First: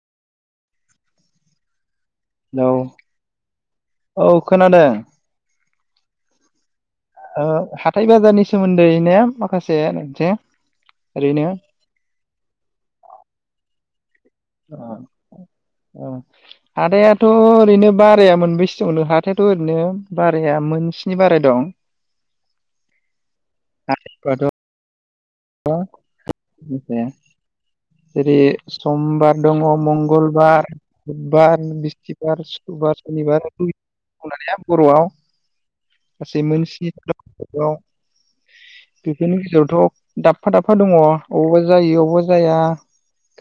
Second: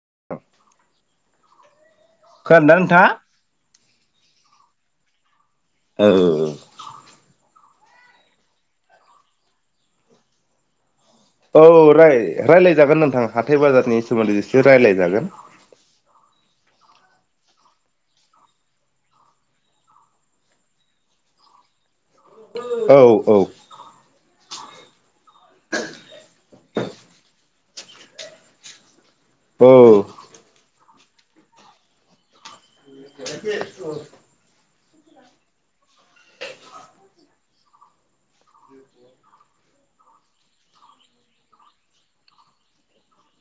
[inaudible] खोनादों हेलौ दा नोंथाङा? औ खोनादों। औ। ओ हाथाय बाजारनि सोमोन्दै नो माखासे मोनसे ओरैनो औ राय रायलाय जागोन नोंथां हाथाय बाजारनि सोमोन्दै एसे ओ रायलायजागोन। ओ हाथायाथ' ओरैनो बाराया मोनबैसे दङनो हाथायाथ' ओरैनो बाराया मोनसेनि बाराय दं। औ औ। हाथायफ्राथ' [unintelligible] जेरै सम बार दङ' औ मंगलबार बुधबार, बिस्थिबार, सु ख्रुबार, सनिबार [unintelligible] बर'आव गासै मोन स्नि [unintelligible] आव बेफोरनि गेजेरावथ' दाबफा दाबफा दङ' अबावबा जायो अबावबा जाया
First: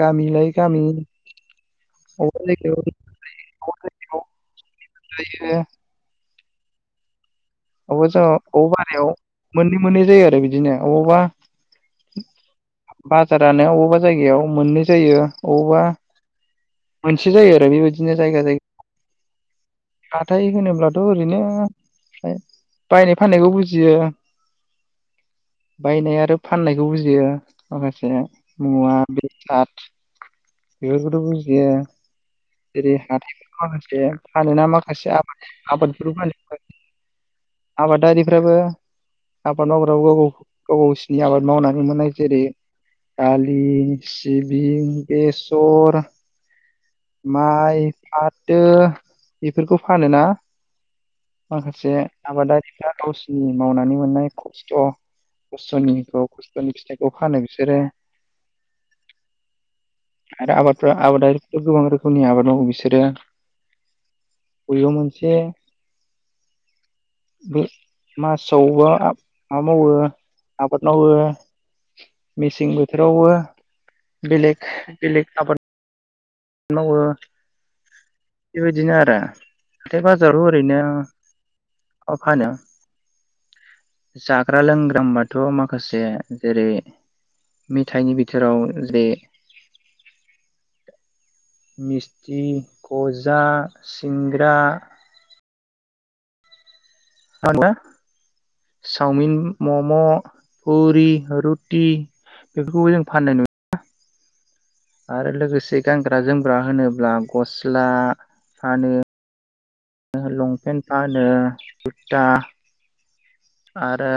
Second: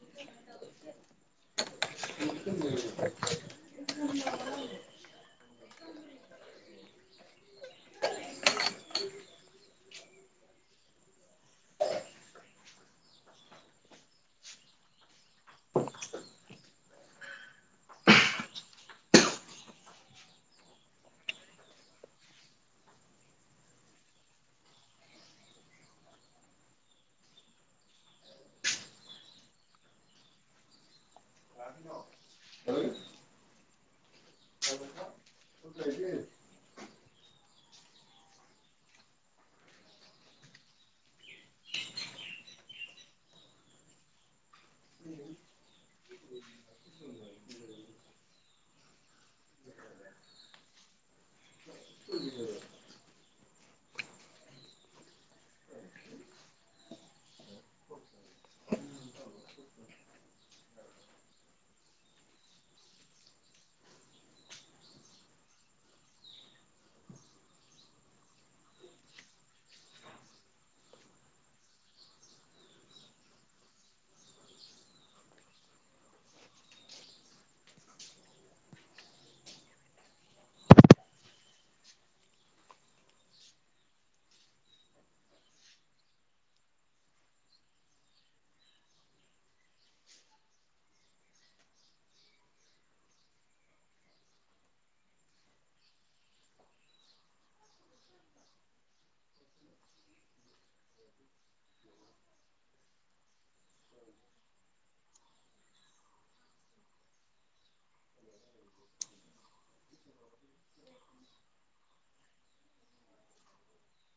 गामिलाय गामि अबेबा जायगायाव [unintelligible] [inaudible] बियो अबावबा समाव अबावबा बारायाव मोननै मोननै जायो आरो बिदिनो अबावबा बाजारानो अबावबा जायगायाव मोननै जायो अबावबा मोनसे जायो आरो बेबायदिनो जायगा जाय हाथाय होनोब्लाथ' ओरैनो बायनाय फाननायखौ बुजियो बायनाय आरो फाननायखौ बुजियो माखासे मुवा बेसाद बेफोरखौथ' बुजियो। जेरै हाथायफोर माखासे फानोना माखासे आबाद आबादफोर फालिबाय आबादारिफ्राबो आबाद मावग्रो गाव गाव गावसिनि आबाद मावनानै मोननाय जेरै दालि, सिबिं, बेसर माइ, फाथो बेफोरखौ फानोना माखासे आबादारिफ्रा गावसिनि मावनानै मोननाय खस्थ' खस्थ'निखौ खस्थ'नि फिथाइखौ फानो बिसोरो आरो आबादफोरा आबादारि गोबां रोखोमनि आबाद मावो बिसोरो बबेबा मोनसे मासावबो माबा मावो आबाद मावो। मेसें बोथोरावबो बेलेक, बेलक आबाद मावो बेबायदिनो आरो हाथाय बाजाराव ओरैनो फानो जाग्रा लोंग्रा होनबाथ' माखासे जेरै मेथाइनि बिथोराव जे मिस्थि, गजा, सिंग्रा [unintelligible] चावमिन, म'म', पुरि, रुटि बेफोरखौबो जों फाननाय नुयो ना? आरो लोगोसे गानग्रा जोमग्रा होनोब्ला गस्ला फानो लंपेन्ट फानो, कुरता आरो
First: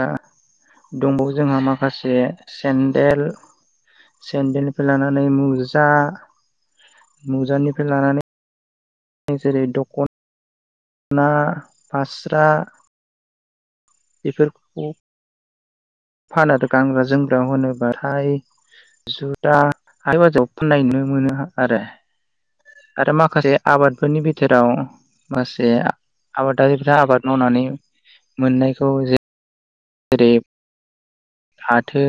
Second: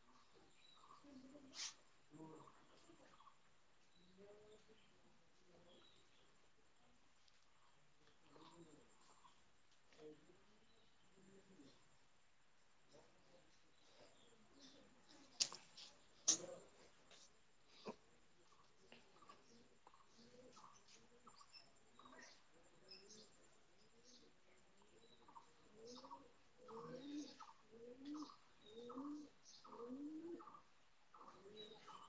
दंबावो जोंहा माखासे सेन्देल सेन्देलनिफ्राय लानानै मुजा मुजानिफ्राय लानानै जेरै दखन ना फास्रा बेफोरखौ फानो गानग्रा जोमग्रा होनोबाथाय जुदा हाथाय बाजाराव फाननाय नुनो मोनो आरो। आरो माखासे आबादफोरनि बिथोराव माखासे आबादारिफ्रा आबाद मावनानै मोननायखौ जे जेरै फाथो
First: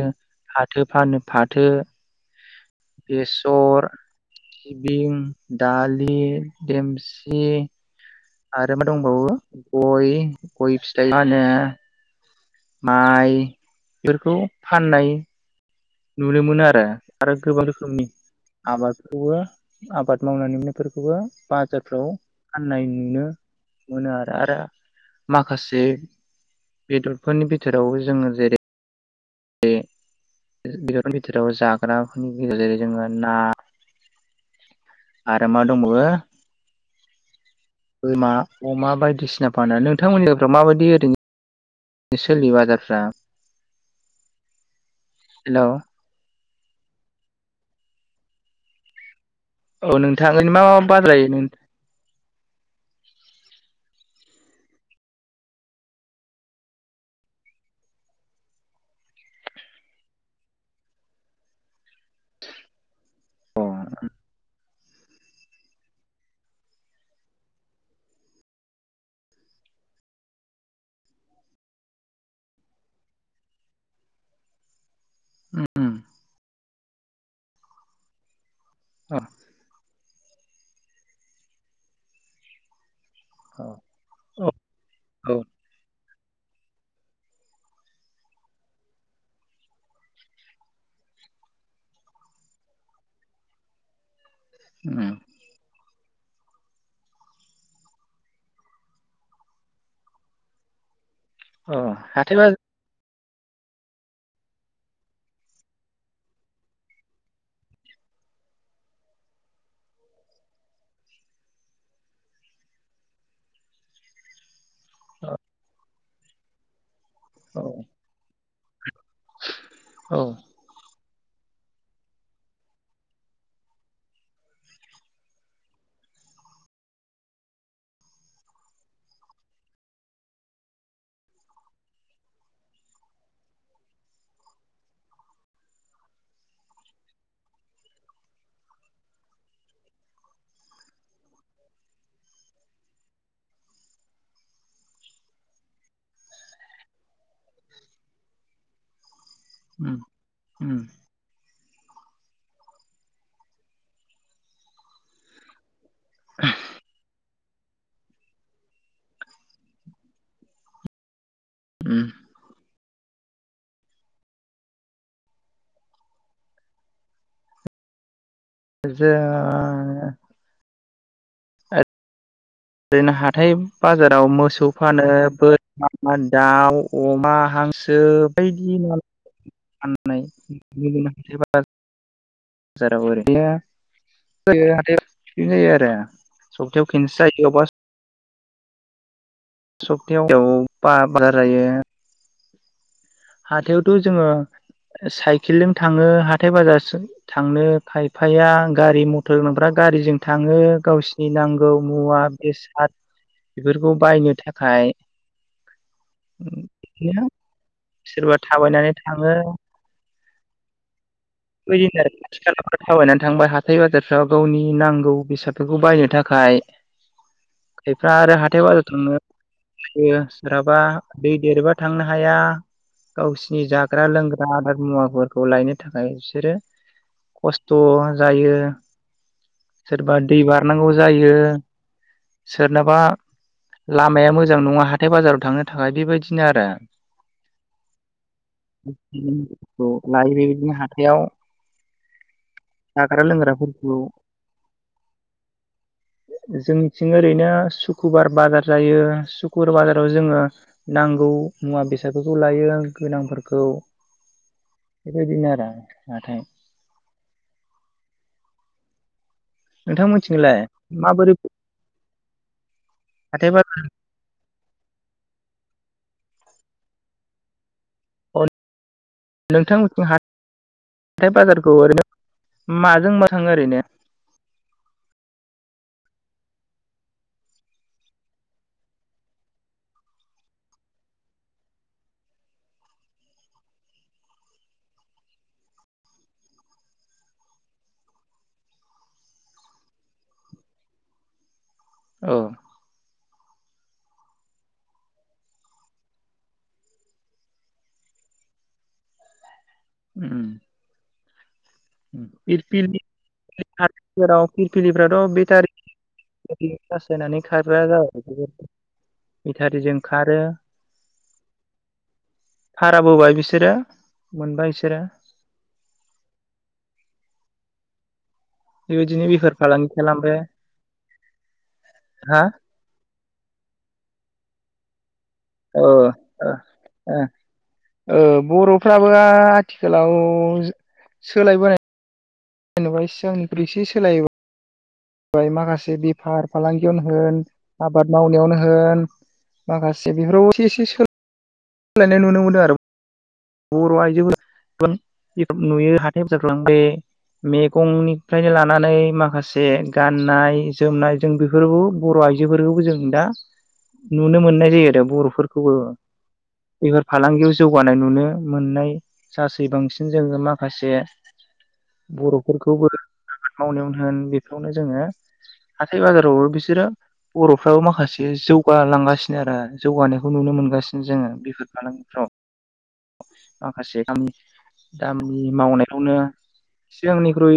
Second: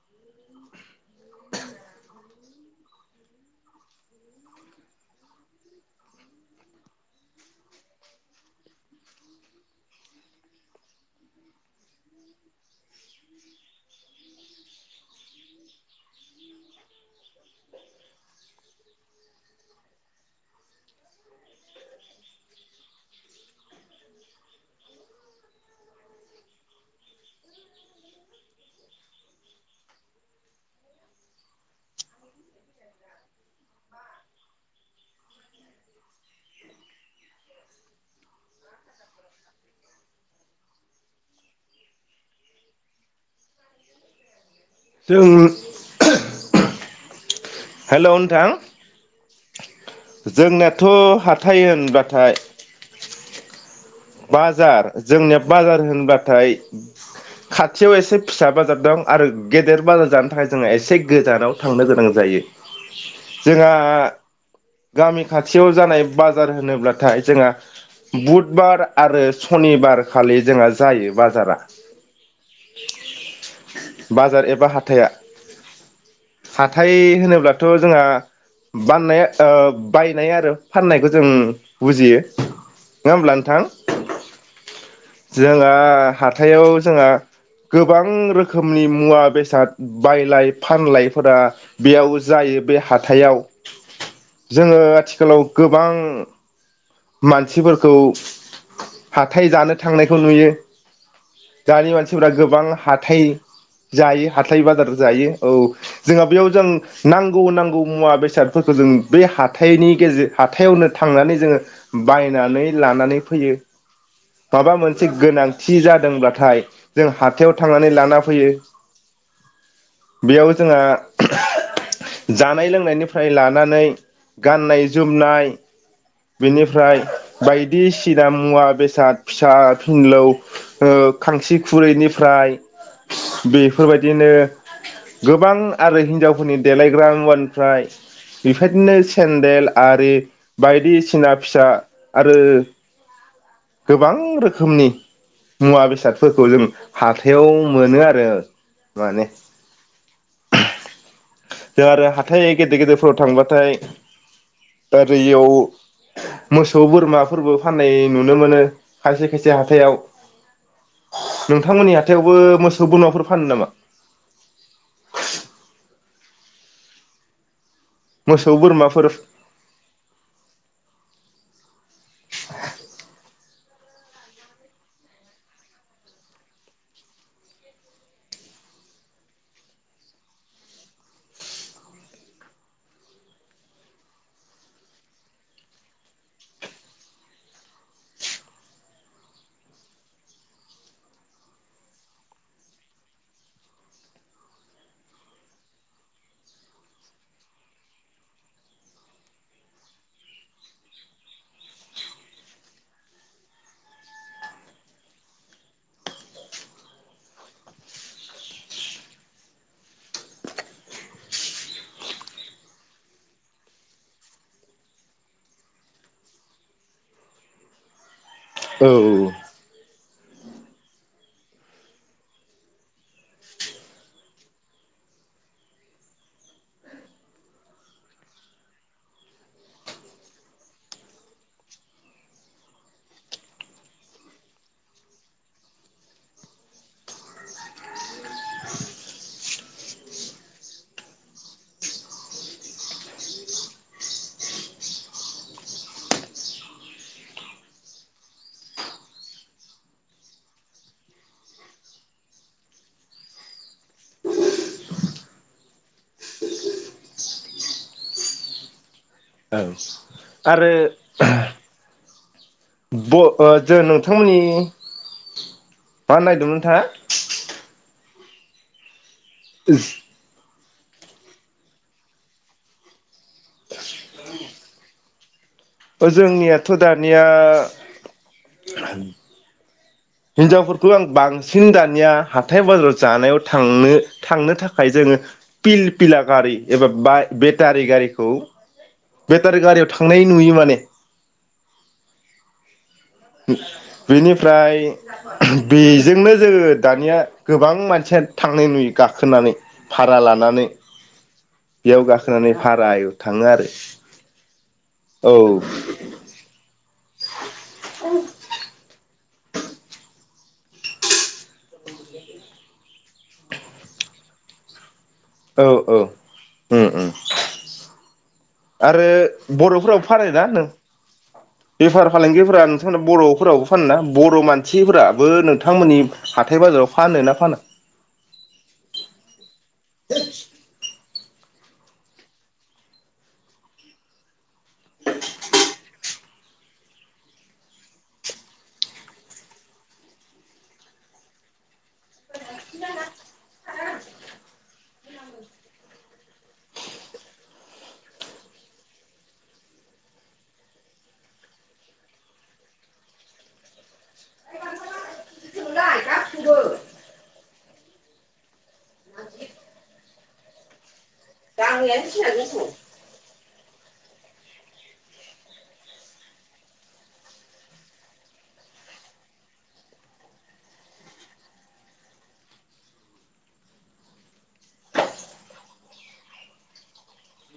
फाथो फानो फाथो, बेसर, सिबिं, दालि, देमसि आरो मा दंबावो गय गय फिथाइ फानो, माइ बेफोरखौ फाननाय नुनो मोनो आरो। आरो गोबां रोखोमनि आबादखौबो आबाद मावना मोननायफोरखौबो बाजारफ्राव फाननाय नुनो मोनो आरो। आरो माखासे बेदरफोरनि बिथोराव जोङो जेरै ओय बेदरफोरनि बिथोराव जाग्राफोरनि गेजेराव जोङो ना आरो मा दंबावो? बोरमा अमा बायदिसिना फानो। नोंथांमोननिफ्राव माबायदि ओरैनो सोलियो बाजारफ्रा जों हेल' हेल' नोंथां औ नोंथां ओरैनो मा मा जोंनाथ' बाजार जायो नों हाथाय होनबाथाय बाजार जोंनिया बाजार होनबाथाय खाथियाव एसे फिसा बाजार दं। आरो गेदेर बाजार जानो थाखाय जोंहा एसे गोजानाव थांनो गोनां जायो। अ जोंहा गामि खाथियाव जानाय बाजार होनोब्लाथाय जोंहा बुधबार आरो सनिबारखालि जोंहा जायो बाजारा बाजार एबा हाथाया। उम हाथाय होनना बुङोब्लाथ' जोंहा अ बाननाया ओ बायनाय आरो फाननायखौ जों बुजियो। नङा होमब्ला नोंथां? औ औ औ जोंहा आ हाथायाव जोंहा गोबां रोखोमनि मुवा बेसाद बायलाय फानलायफोरा बेयाव जायो। बे हाथायाव जोङो उम आथिखालाव गोबां मानसिफोरखौ हाथाय जानो थांनायखौ नुयो। अ दानि मानसिफोरा हाथाय गोबां बाजार हाथाय जायो हाथाय बाजार जायो। औ जोंहा बेयाव जों नांगौ नांगौ मुवा बेसादफोरखौ जों बे हाथाइनि गेजेर हाथायावनो थांनानै जोङो बायनानै लानानै फैयो। माबा मोनसे गोनांथि जाद दोंब्लाथाय जों हाथायाव औ थांनानै लाना फैयो। औ बेयाव जोंहा जानाय लोंनायनिफ्राय लानानै गाननाय जोमनाय बेनिफ्राय बायदिसिना मुवा बेसाद फिसा फिनलौ ओ खांसि खुरैनिफ्राय बेफोरबायदिनो गोबां आरो हिनजावफोरनि देलायग्रा मुवानिफ्राय बेफायदिनो सेन्देल आरि बायदिसिना फिसा आरो गोबां रोखोमनि मुवा बेसादफोरखौ जों हाथायाव मोनो आरो माने । उम उम जों आरो हाथाय गेदेर गेदेरफोराव थांबाथाय ओरैयाव मोसौ बोरमा फोरबो फान्नाय नुनो मोनो खायसे खायसे हाथायाव । नोंथांमोननि उम हाथायावबो मोस सौ बोरमाफोर फानो नामा? मोसौ बोरमाफोर जा ओरैनो हाथाय बाजाराव मोसौ फानो बोरमा दाउ अमा हांसो बायदि माल [inaudible] फाननाय [inaudible] ओरैनो [inaudible] जायो आरो सप्थायायाव खनसे जायो। बेयाव बास सपतायाव याव बा बारायो हाथायावथ' जोंङो साइकेलजों थांङो हाथाय बाजार थांनो खायफाया गारि मथर गोनांफ्रा गारिजों थांङो गावसिनि नांगौ मुवा बेसाद बेफोरखौ बायनो थाखाय बिदिनो सोरबा थाबायनानै थांङो। इफोरबायदिनो आरो खाथि खालाफोरा थाबायनानै थांबाय हाथाय बाजारफ्राव गावनि नांगौ बेसादफोरखौ बायनो थाखाय खायफा आरो हा थाय बाजार औ थांनो फियो सोरहाबा दै देरबा थांनो हाया गावसिनि जाग्रा लोंग्रा आदार मुवाफोरखौ लायनो थाखाय । बिसोरो खस्थ' जायो सोरबा दै बारनांगौ जायो। सोरनाबा लामाया मोजां नङा हाथाय बाजाराव थांनो थाखाय बेबायदिनो आरो [inaudible] लायो बेबायदिनो हाथायाव जाग्रा लोंग्राफोरखौ जोंनि थिं ओरैनो सुक्रुबार बाजार जायो सुक्रुबार बाजाराव जोंङो नांगौ मुवा बेसादफोरखौ लायो गोनांफोरखौ बेबायदिनो आरो नाथाय औ नोंथांमोननिथिंलाय आरो माबोरै अ हाथाय बाजार जो नोंथांमोननि मा होननायदोंमोन नोंथांङा? [unintelligible] नोंथांमोनिथिं हा थाय बाजारखौ ओरैनो माजों मा थांङो ओरैनो जोंनियाथ' दानिया हिनजावफोरखौ आं बांसिन दानिया हाथाय बाजार जानायाव थांनो थांनो थाखाय जोंङो पिल पिला गारि एबा बा बेटारि गारिखौ बेटारि गारियाव थांनाय नुयो माने । ओ बेनिफ्राय बेजोंनो जोंङो दानिया गोबां मानसिया थांनाय नुयो गाखोनानै । भारा लानानै बेयाव ओम गाखोनानै पिल पिलि भारायाव थाङो आरो बेटारिफोराव औ पिलपिलिफ्राथ' बेटारि सार्च होनानै खाग्रा जाबाय [unintelligible] बेथारिजों खारो भाराबोबाय बिसोरो मोनबाय बिसोरो औ औ ओम ओम आरो बेबायदिनो बेफार फालांगि बर'फोराबो खालामबाय फानोना नों बेफार हा फालांगिफोरा नोंथांमोना बर' फोरावबो फानोना बर' मानसिफोरा ओ आ आ ना फाना? औ बर'फ्राबो आथिखालाव सोलायबोनाय! जेनेबा सिगांनिख्रइ एसे सोलायोब। जाय माखासे बेफार फालांगियावनो होन आबाद मावनायावनो होन माखासे बेफोराव एसे एसे सोल सोलायनाय नुनो मोनो आरो बर' आइजो नुयो हाथाय जाखां बे मेगंनिफ्रायनो लानानै माखासे गाननाय जोमनाय जों बेफोरखौ बर' आइजोफोरखौबो जों दा नुनो मोननाय जायो। आरो बर'फोरखौबो बेफोरार फालांगियाव जौगानाय नुनो मोननाय सासै बांसिन जोङो माखासे [unintelligible] आबाद मावनायावनो होन बेफोरावनो जोङो हाथाय बाजारावबो बिसोरो बर'फ्राबो माखासे जौगालांगासिनो आरो जौगानायखौ नुनो मोनगासिनो जोङो बेफोर फालांगिफ्राव। माखासेमि दामनि मावनायावनो सि सिगांनिख्रुइ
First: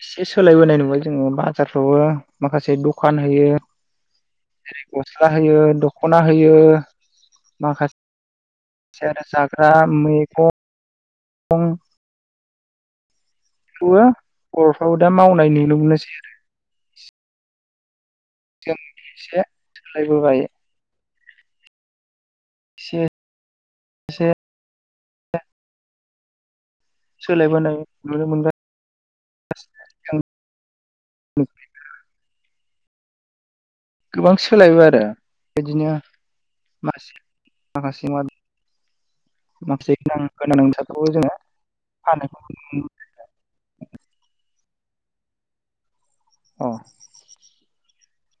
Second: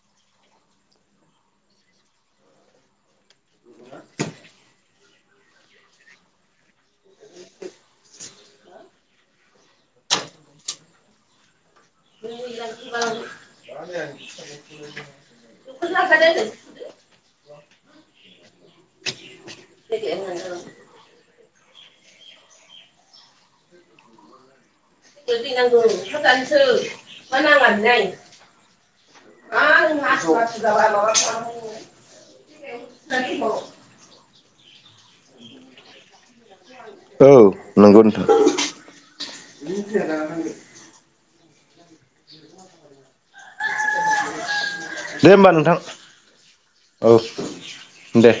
एसे सोलायबोनाय नुबाय जोङो बाजारफ्रावबो माखासे दखान होयो जेरै गस्ला होयो दख'ना होयो माखासे- जि आनोञ जाग्रा मैगं [unintelligible] [unintelligible] बर'फ्राबो दा मावनाय नुनो मोनोसै आरो जों एसे सोलायबोबाय। एसे एसे [unintelligible] सोलायबोनाय नुनो मोनगोन। [unintelligible] [unintelligible] [unintelligible] गोबां सोलायबाय आरो बिदिनो मासे औ नंगौ माखासे मुवा नोंथां। माखासे गोनां गोनां [unintelligible] दे होमबा नोंथां। औ। दे।